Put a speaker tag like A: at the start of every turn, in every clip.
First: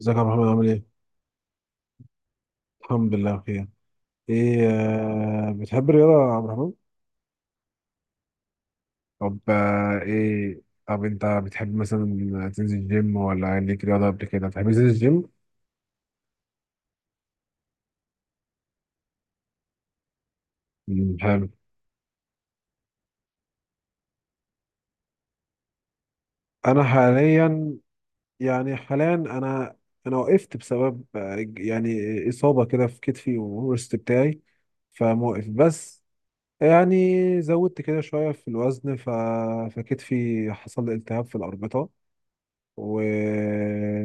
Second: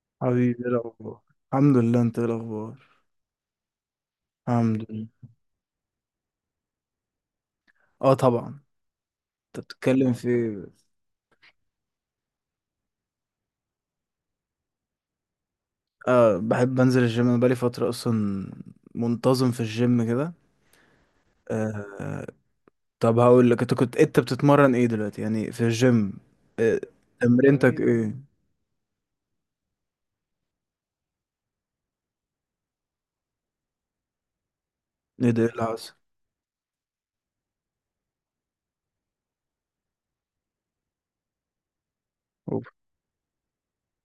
A: ازيك يا عبد الرحمن
B: حبيبي،
A: عامل
B: ايه
A: ايه؟
B: الاخبار؟ الحمد لله. انت ايه الاخبار؟
A: الحمد لله بخير. ايه
B: الحمد لله.
A: آه بتحب الرياضة يا عبد الرحمن؟
B: اه، طبعا.
A: طب
B: انت
A: آه
B: بتتكلم في
A: ايه
B: إيه؟
A: طب انت بتحب مثلا تنزل جيم ولا ليك رياضة قبل كده؟ بتحب تنزل الجيم؟
B: آه، بحب انزل الجيم. انا بقالي فتره اصلا منتظم في الجيم كده.
A: مم، حلو.
B: آه. طب هقول لك، انت بتتمرن ايه دلوقتي يعني في الجيم؟ آه.
A: انا حاليا
B: تمرينتك، تمرين.
A: يعني حاليا انا انا وقفت بسبب يعني اصابة كده في كتفي والورست بتاعي،
B: ايه ده؟
A: فموقف
B: ايه اللي حصل؟
A: بس. يعني زودت كده شوية في الوزن، فكتفي حصل لي التهاب في الأربطة.
B: أوف.
A: و...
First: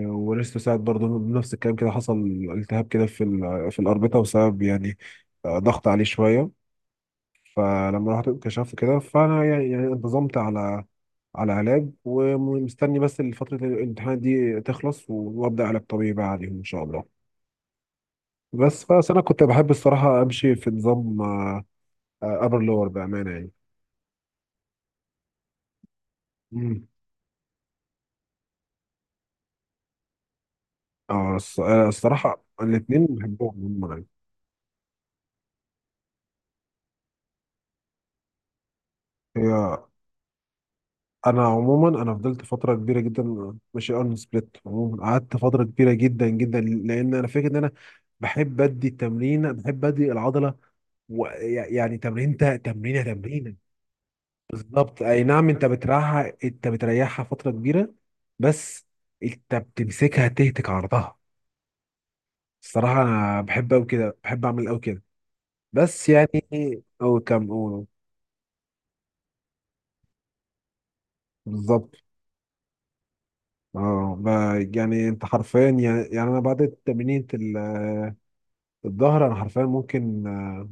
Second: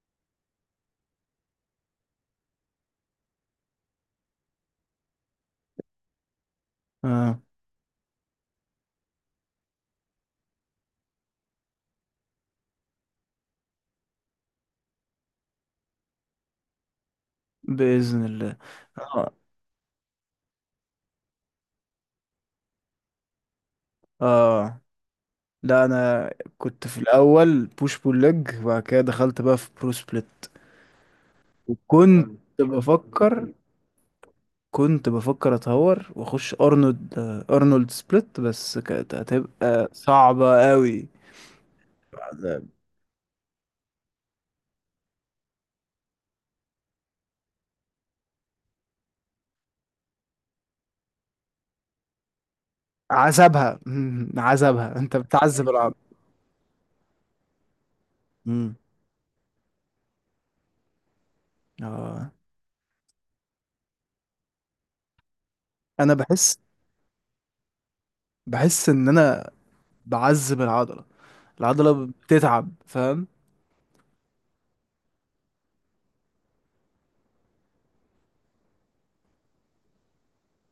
A: وريستو ساعد برضه بنفس الكلام كده، حصل التهاب كده في في الأربطة بسبب يعني ضغط عليه شوية.
B: اه،
A: فلما رحت انكشفت كده فأنا يعني، انتظمت على علاج، ومستني بس فترة الامتحان دي تخلص وأبدأ علاج طبيعي بقى عليهم إن شاء الله.
B: باذن الله.
A: بس أنا
B: اه.
A: كنت بحب الصراحة أمشي في نظام أبر لور بأمانة يعني.
B: اه. لا، انا كنت
A: مم.
B: في الاول بوش بول ليج، وبعد كده دخلت بقى في برو سبليت.
A: اه،
B: وكنت
A: الصراحة
B: حلو
A: الاتنين
B: بفكر،
A: بحبهم هم يعني.
B: كنت بفكر اتهور واخش ارنولد سبليت، بس كانت
A: هي،
B: هتبقى صعبة قوي.
A: انا عموما فضلت فتره كبيره جدا ماشي اون سبليت. عموما قعدت فتره كبيره جدا جدا لان انا فاكر ان انا بحب ادي التمرين، بحب ادي العضله. يعني تمرينه تمرينه.
B: عذابها عذابها.
A: بالظبط،
B: انت
A: اي نعم،
B: بتعذب العضلة.
A: انت بتريحها فتره كبيره
B: مم.
A: بس. انت بتمسكها تهتك عرضها.
B: اه،
A: الصراحه انا بحب قوي كده، بحب اعمل قوي كده بس
B: انا
A: يعني
B: بحس.
A: او كم او.
B: ان انا بعذب العضلة.
A: بالظبط.
B: العضلة بتتعب، فاهم؟
A: يعني انت حرفيا، يعني انا بعد تمرينة الظهر انا حرفيا ممكن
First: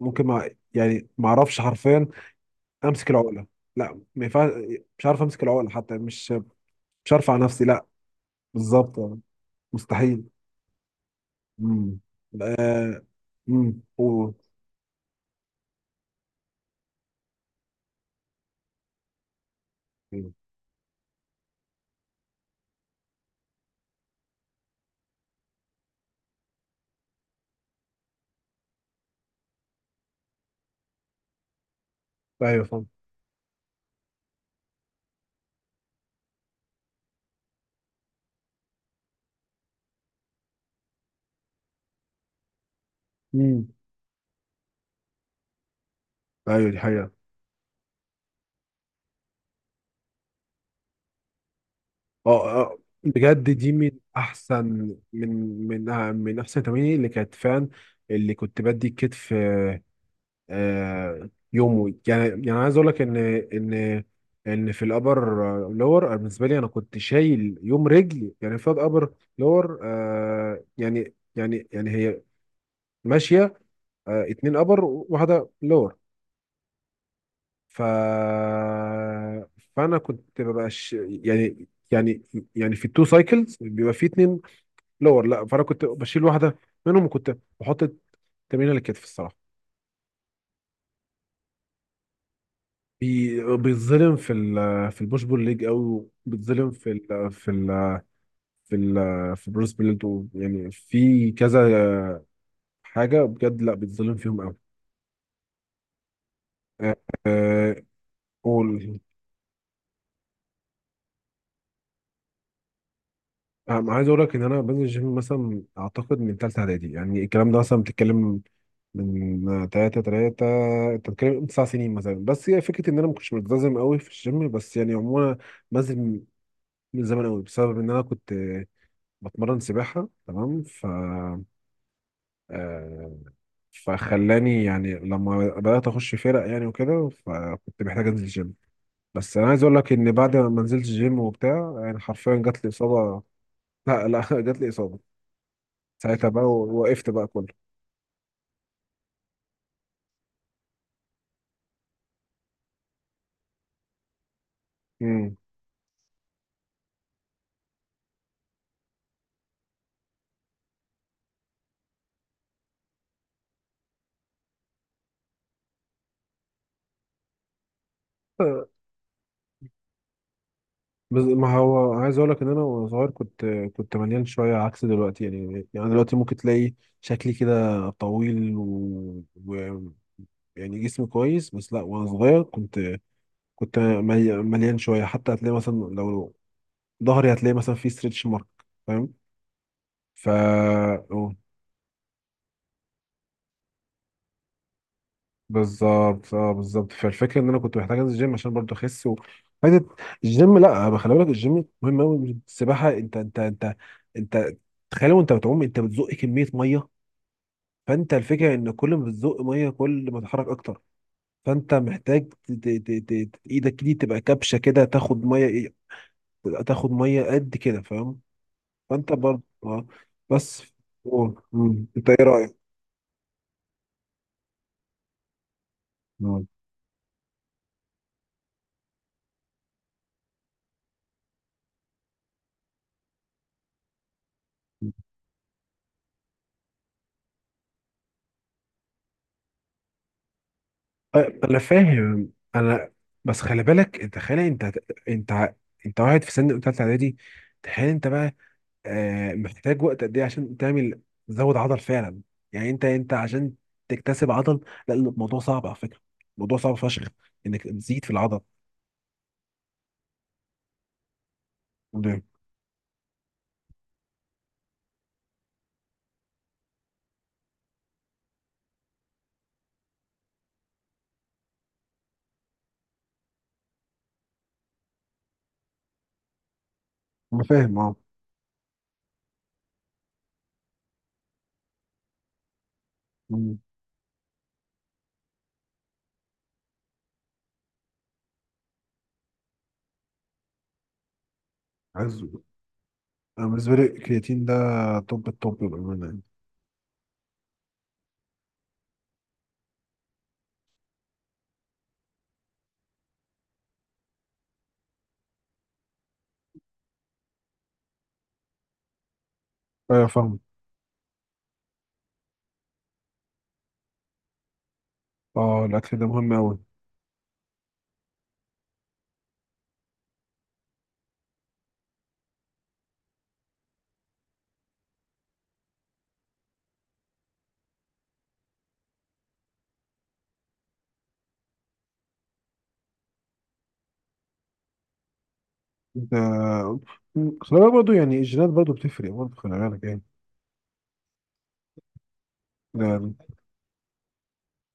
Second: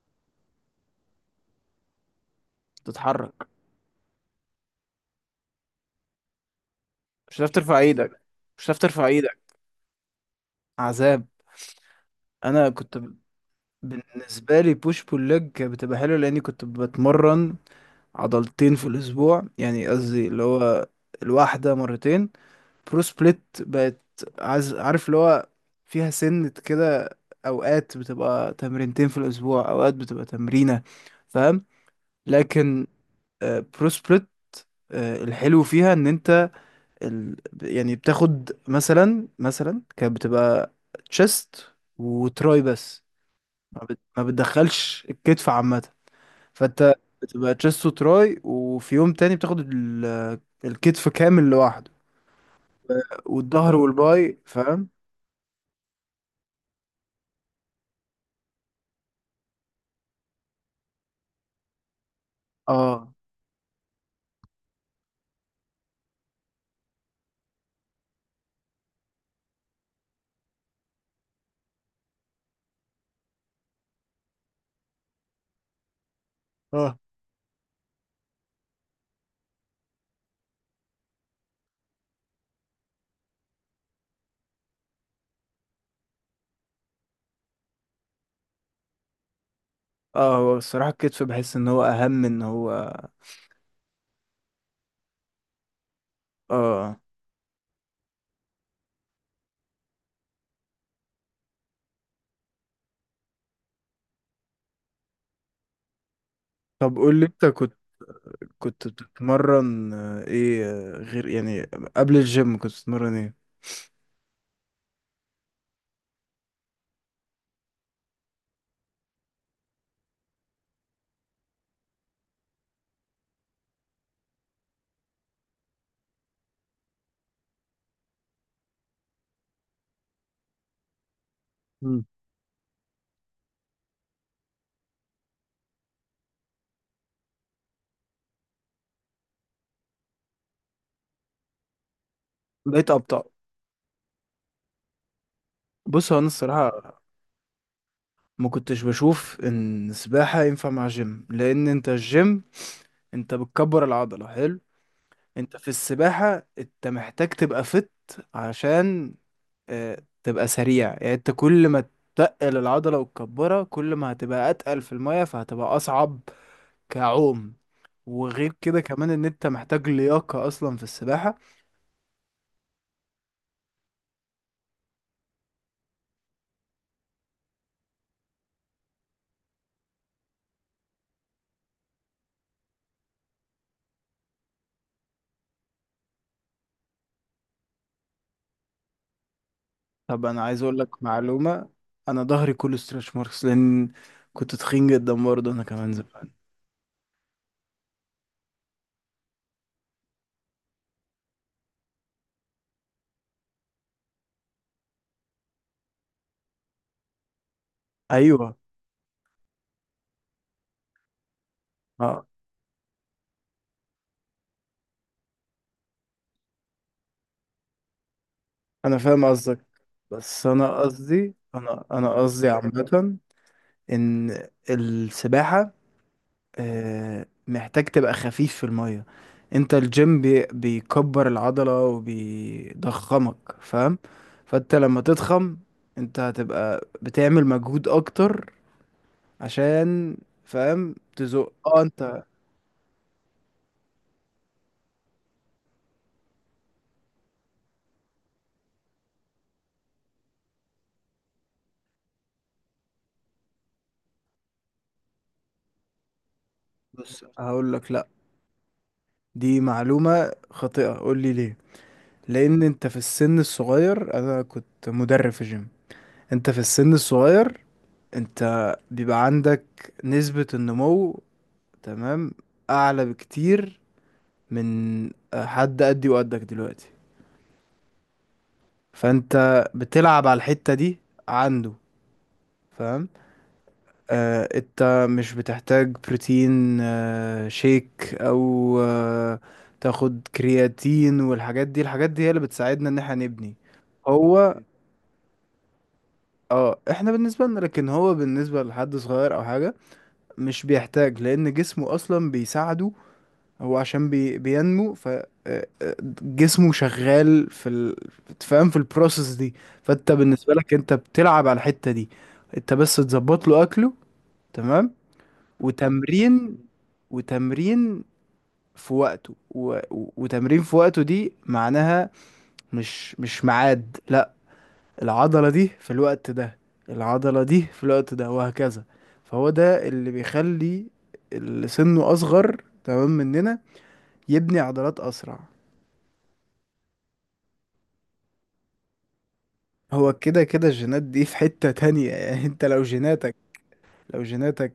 A: ممكن ما يعني ما اعرفش حرفيا امسك
B: تتحرك.
A: العقله. لا، ما ينفعش، مش عارف امسك العقله حتى. مش عارف
B: مش
A: على
B: هتعرف
A: نفسي
B: ترفع
A: لا.
B: ايدك. مش هتعرف
A: بالظبط
B: ترفع ايدك.
A: مستحيل.
B: عذاب.
A: امم،
B: انا كنت ب-
A: امم، أوه.
B: بالنسبة لي، بوش بول ليج بتبقى حلوة لاني كنت بتمرن عضلتين في الأسبوع، يعني قصدي اللي هو الواحدة مرتين. برو سبليت بقت، عارف، اللي هو فيها سنة كده. أوقات بتبقى تمرينتين في الأسبوع، أوقات بتبقى تمرينة، فاهم؟
A: ايوه فاهم.
B: لكن برو سبليت، الحلو فيها إن أنت ال... يعني بتاخد مثلا. كانت بتبقى تشيست وتراي بس.
A: امم.
B: ما بتدخلش الكتف عامة.
A: ايوه دي
B: فانت
A: حقيقه.
B: بتبقى تشيست وتراي، وفي يوم تاني بتاخد الكتف كامل لوحده.
A: اه بجد دي
B: والظهر
A: من
B: والباي،
A: احسن،
B: فاهم؟
A: من من احسن تمارين اللي كانت فعلا، اللي كنت بدي الكتف يومه يعني. يعني عايز اقول لك
B: اه
A: ان ان في الابر لور بالنسبه لي، انا كنت شايل يوم رجل يعني في ابر لور يعني، يعني هي ماشيه، اتنين ابر وواحده لور.
B: اه.
A: ف فانا كنت ببقى ش... يعني يعني يعني في التو سايكلز بيبقى في اتنين لور، لا فانا كنت بشيل واحده منهم، وكنت بحط التمرين على الكتف الصراحه.
B: اه. هو الصراحة الكتف بحس ان هو اهم، ان هو.
A: بيتظلم في ال، في البوش بول ليج قوي، وبيتظلم في
B: اه.
A: ال في ال في ال في بروس بليت يعني في كذا حاجه بجد، لا بيتظلم فيهم قوي. أه
B: طب قول لي، انت كنت،
A: آه، قول.
B: بتتمرن ايه غير يعني، قبل الجيم كنت بتتمرن ايه؟
A: أنا عايز اقول لك ان انا بنزل الجيم مثلا اعتقد من ثالثه اعدادي، يعني الكلام ده مثلا بتتكلم من تلاتة. انت بتتكلم 9 سنين مثلا. بس هي فكره ان انا ما كنتش ملتزم قوي في الجيم، بس يعني عموما بنزل من زمان قوي، بسبب ان انا كنت بتمرن سباحه تمام. ف
B: مم.
A: آه، فخلاني يعني لما بدأت أخش فرق يعني وكده، فكنت محتاج أنزل جيم. بس أنا عايز أقول لك إن بعد ما نزلت جيم وبتاع، يعني حرفيا جات لي
B: بقيت
A: إصابة.
B: ابطأ.
A: لا، لا، جات لي إصابة.
B: بص، هو انا
A: ساعتها بقى
B: الصراحة
A: وقفت بقى كله.
B: ما كنتش بشوف ان السباحة ينفع مع جيم. لان انت الجيم، انت بتكبر العضلة، حلو.
A: مم.
B: انت في السباحة انت محتاج تبقى فت، عشان اه تبقى سريع، يعني انت كل ما تتقل العضلة وتكبرها كل ما هتبقى اتقل في المية، فهتبقى اصعب كعوم. وغير
A: آه،
B: كده كمان ان انت محتاج لياقة اصلا في
A: بس
B: السباحة.
A: ما هو عايز أقول لك إن أنا وأنا صغير كنت، مليان شوية عكس دلوقتي. يعني، دلوقتي ممكن تلاقي شكلي كده طويل يعني جسمي كويس. بس لا وأنا صغير كنت، مليان شويه حتى. هتلاقي مثلا لو ظهري هتلاقي مثلا فيه ستريتش مارك، فاهم.
B: طب
A: ف
B: انا عايز اقول لك
A: أوه،
B: معلومة. انا ظهري كله ستريتش ماركس، لان كنت تخين جدا برضه انا كمان زمان.
A: بالظبط، اه بالظبط. فالفكره ان انا كنت محتاج انزل الجيم عشان برضه اخس فايدة الجيم. لا خلي بالك الجيم مهم قوي. السباحه انت انت تخيل وانت بتعوم انت بتزق كميه ميه. فانت الفكره
B: ايوه.
A: ان كل ما بتزق ميه، كل ما تتحرك اكتر. فانت
B: اه،
A: محتاج ايدك دي تبقى كبشه كده، تاخد ميه إيه، تاخد ميه قد كده، فاهم.
B: انا
A: فانت
B: فاهم
A: برضه
B: قصدك.
A: اه
B: بس
A: بس.
B: انا قصدي،
A: أوه،
B: انا
A: مم. انت
B: انا
A: ايه
B: قصدي
A: رايك؟
B: عامة ان السباحة، محتاج تبقى خفيف في المية. انت الجيم بيكبر العضلة وبيضخمك، فاهم؟ فانت
A: مم.
B: لما تضخم، انت هتبقى بتعمل مجهود اكتر، عشان، فاهم،
A: أه،
B: تزق.
A: انا
B: اه، انت.
A: فاهم انا، بس خلي بالك انت. خلي انت انت انت واحد في سن تالتة اعدادي. تخيل انت بقى محتاج وقت قد ايه عشان تعمل، تزود عضل فعلا. يعني انت عشان تكتسب عضل. لا الموضوع صعب على فكرة، الموضوع صعب فشخ
B: بص،
A: انك
B: هقول لك
A: تزيد
B: لا،
A: في العضل.
B: دي معلومة خاطئة. قول لي ليه.
A: ده
B: لان انت في السن الصغير، انا كنت مدرب في جيم. انت في السن الصغير، انت بيبقى عندك نسبة النمو، تمام، اعلى بكتير من حد قدي وقدك دلوقتي.
A: انا فاهم اه.
B: فانت بتلعب على الحتة دي عنده، فاهم؟
A: مم.
B: آه، انت مش بتحتاج بروتين شيك، او تاخد كرياتين والحاجات دي. الحاجات
A: عايز
B: دي هي اللي بتساعدنا ان احنا
A: انا،
B: نبني.
A: بالنسبه لي الكرياتين ده
B: هو.
A: توب التوب بامانه يعني.
B: اه، احنا بالنسبة لنا، لكن هو بالنسبة لحد صغير او حاجة مش بيحتاج، لان جسمه اصلا بيساعده. هو عشان بينمو، جسمه شغال في تفهم، في البروسيس دي.
A: ايوه
B: فانت
A: فاهم.
B: بالنسبه لك، انت بتلعب على الحته دي. انت بس تظبط له اكله، تمام،
A: اه، الاكل ده مهم
B: وتمرين.
A: قوي.
B: وتمرين في وقته. وتمرين في وقته، دي معناها مش، ميعاد، لا. العضله دي في الوقت ده. العضله دي في الوقت ده، وهكذا. فهو ده اللي بيخلي اللي سنه اصغر تمام مننا يبني عضلات اسرع.
A: ده خلي بالك برضه يعني الجينات برضه بتفرق، برضه خلي بالك
B: هو كده كده الجينات دي في حتة تانية يعني انت لو
A: يعني.
B: جيناتك، لو جيناتك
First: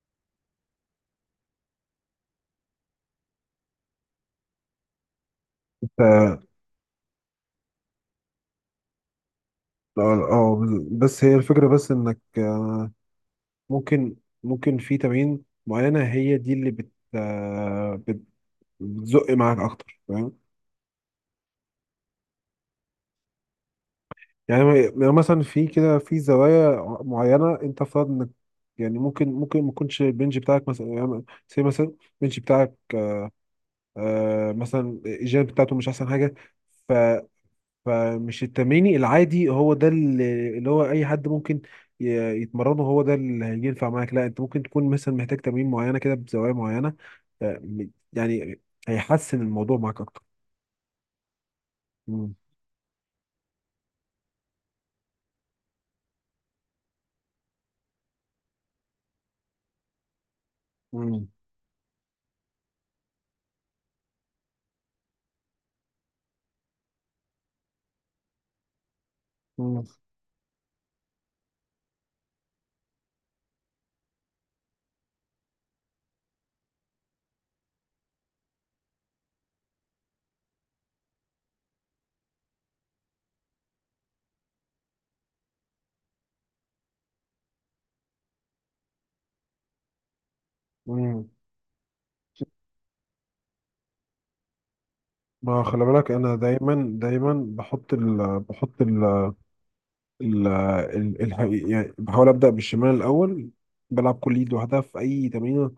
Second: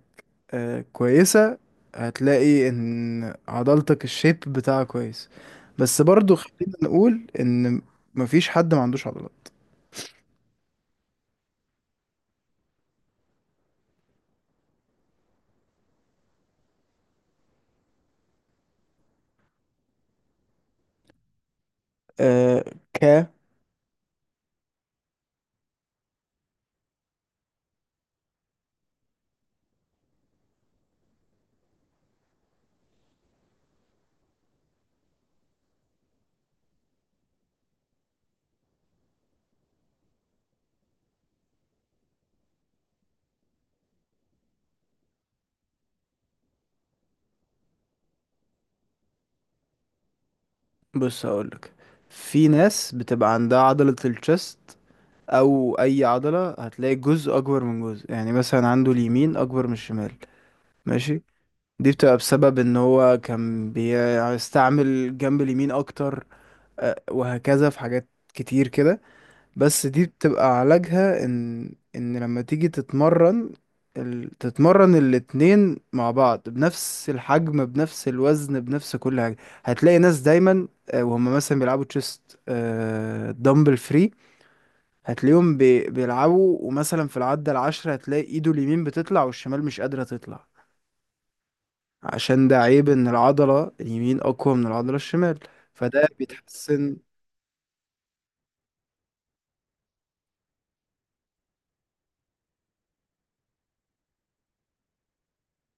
B: كويسة، هتلاقي ان عضلتك الشيب بتاعها كويس.
A: انت
B: بس برضو
A: اه،
B: خلينا نقول ان مفيش حد ما عندوش عضلات.
A: آه، بس هي الفكرة، بس انك ممكن، في تمارين معينة هي دي اللي بتزق معاك اكتر، فاهم.
B: آه. ك
A: يعني مثلا في كده في زوايا معينة، انت افترض انك يعني ممكن، ما يكونش البنج بتاعك مثلا يعني سي مثلا، البنج بتاعك مثلا الجيم بتاعته مش احسن حاجة. فمش التمرين العادي هو ده، اللي هو اي حد ممكن يتمرنه هو ده اللي هينفع معاك. لا انت ممكن تكون مثلا محتاج تمرين معينه كده بزوايا معينه يعني هيحسن الموضوع معاك اكتر.
B: بص، هقولك،
A: مم.
B: في ناس بتبقى عندها عضلة الشست، او اي عضلة هتلاقي جزء اكبر من جزء، يعني مثلا عنده اليمين اكبر من الشمال. ماشي.
A: مم.
B: دي بتبقى بسبب ان هو كان بيستعمل جنب اليمين اكتر، وهكذا في حاجات كتير كده.
A: مم.
B: بس دي بتبقى علاجها ان، لما تيجي تتمرن تتمرن الاتنين مع بعض بنفس الحجم، بنفس الوزن، بنفس كل حاجة. هتلاقي ناس دايما، وهم مثلا بيلعبوا تشيست دمبل فري. هتلاقيهم بيلعبوا، ومثلا في العدة 10 هتلاقي ايده اليمين بتطلع والشمال مش قادرة تطلع.
A: مم.
B: عشان ده عيب ان العضلة اليمين اقوى من العضلة الشمال.
A: ما خلي
B: فده
A: بالك انا دايما،
B: بيتحسن
A: دايما بحط ال بحط ال ال ال ال يعني بحاول ابدا بالشمال الاول. بلعب كل ايد لوحدها في اي تمرين.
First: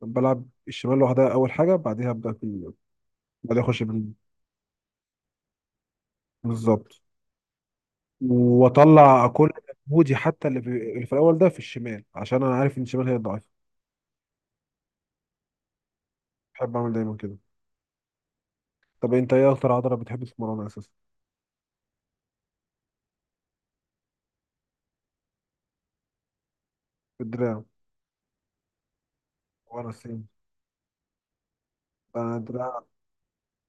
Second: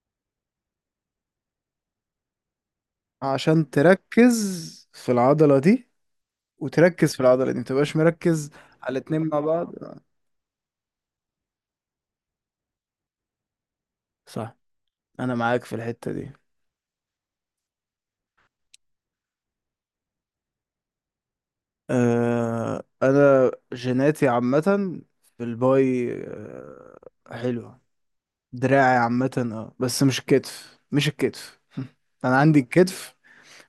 A: بلعب الشمال لوحدها اول حاجه، بعدها ابدا في، بعدها
B: عشان
A: اخش
B: تركز في العضلة دي،
A: بالظبط.
B: وتركز في العضلة دي، متبقاش مركز على الاتنين
A: واطلع
B: مع
A: كل
B: بعض.
A: مجهودي حتى، اللي في، اللي في الاول ده في الشمال، عشان انا عارف ان الشمال هي الضعيفه.
B: صح. أنا معاك في الحتة دي.
A: بحب اعمل دايما كده. طب انت ايه اكتر عضله بتحب تتمرنها اساسا؟
B: أه، أنا جيناتي عامة في الباي، أه،
A: الدراع.
B: حلوة. دراعي عامة اه،
A: وانا
B: بس مش
A: السين
B: الكتف. مش الكتف
A: انا
B: أنا عندي
A: الدراع.
B: الكتف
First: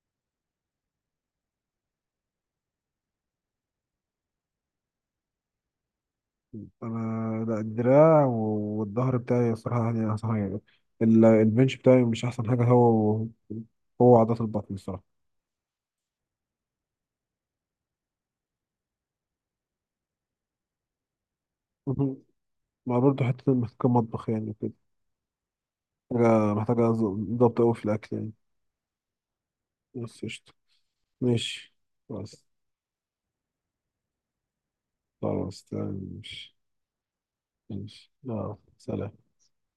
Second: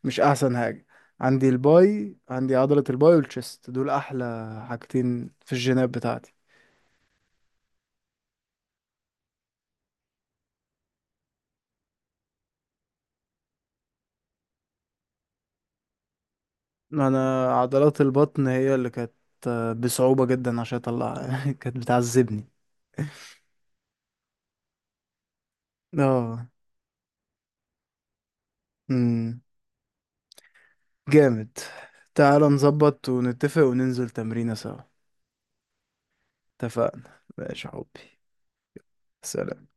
B: مش أحسن حاجة. عندي الباي، عندي عضلة الباي والتشست دول أحلى حاجتين في الجينات بتاعتي.
A: انا لا، الدراع والظهر بتاعي الصراحه يعني احسن حاجه. البنش بتاعي مش احسن حاجه. هو عضلات البطن الصراحه
B: انا عضلات البطن هي اللي كانت، بصعوبة جدا عشان اطلعها كانت
A: مهم.
B: بتعذبني.
A: ما برضه حتة محتاجة مطبخ يعني وكده.
B: اه.
A: محتاجة ضبط أوي في الأكل يعني.
B: امم.
A: بس قشطة.
B: جامد.
A: ماشي.
B: تعال
A: خلاص.
B: نظبط ونتفق وننزل تمرينة سوا.
A: خلاص تمام ماشي.
B: اتفقنا، ماشي يا
A: ماشي،
B: حبي.
A: لا سلام.
B: سلام.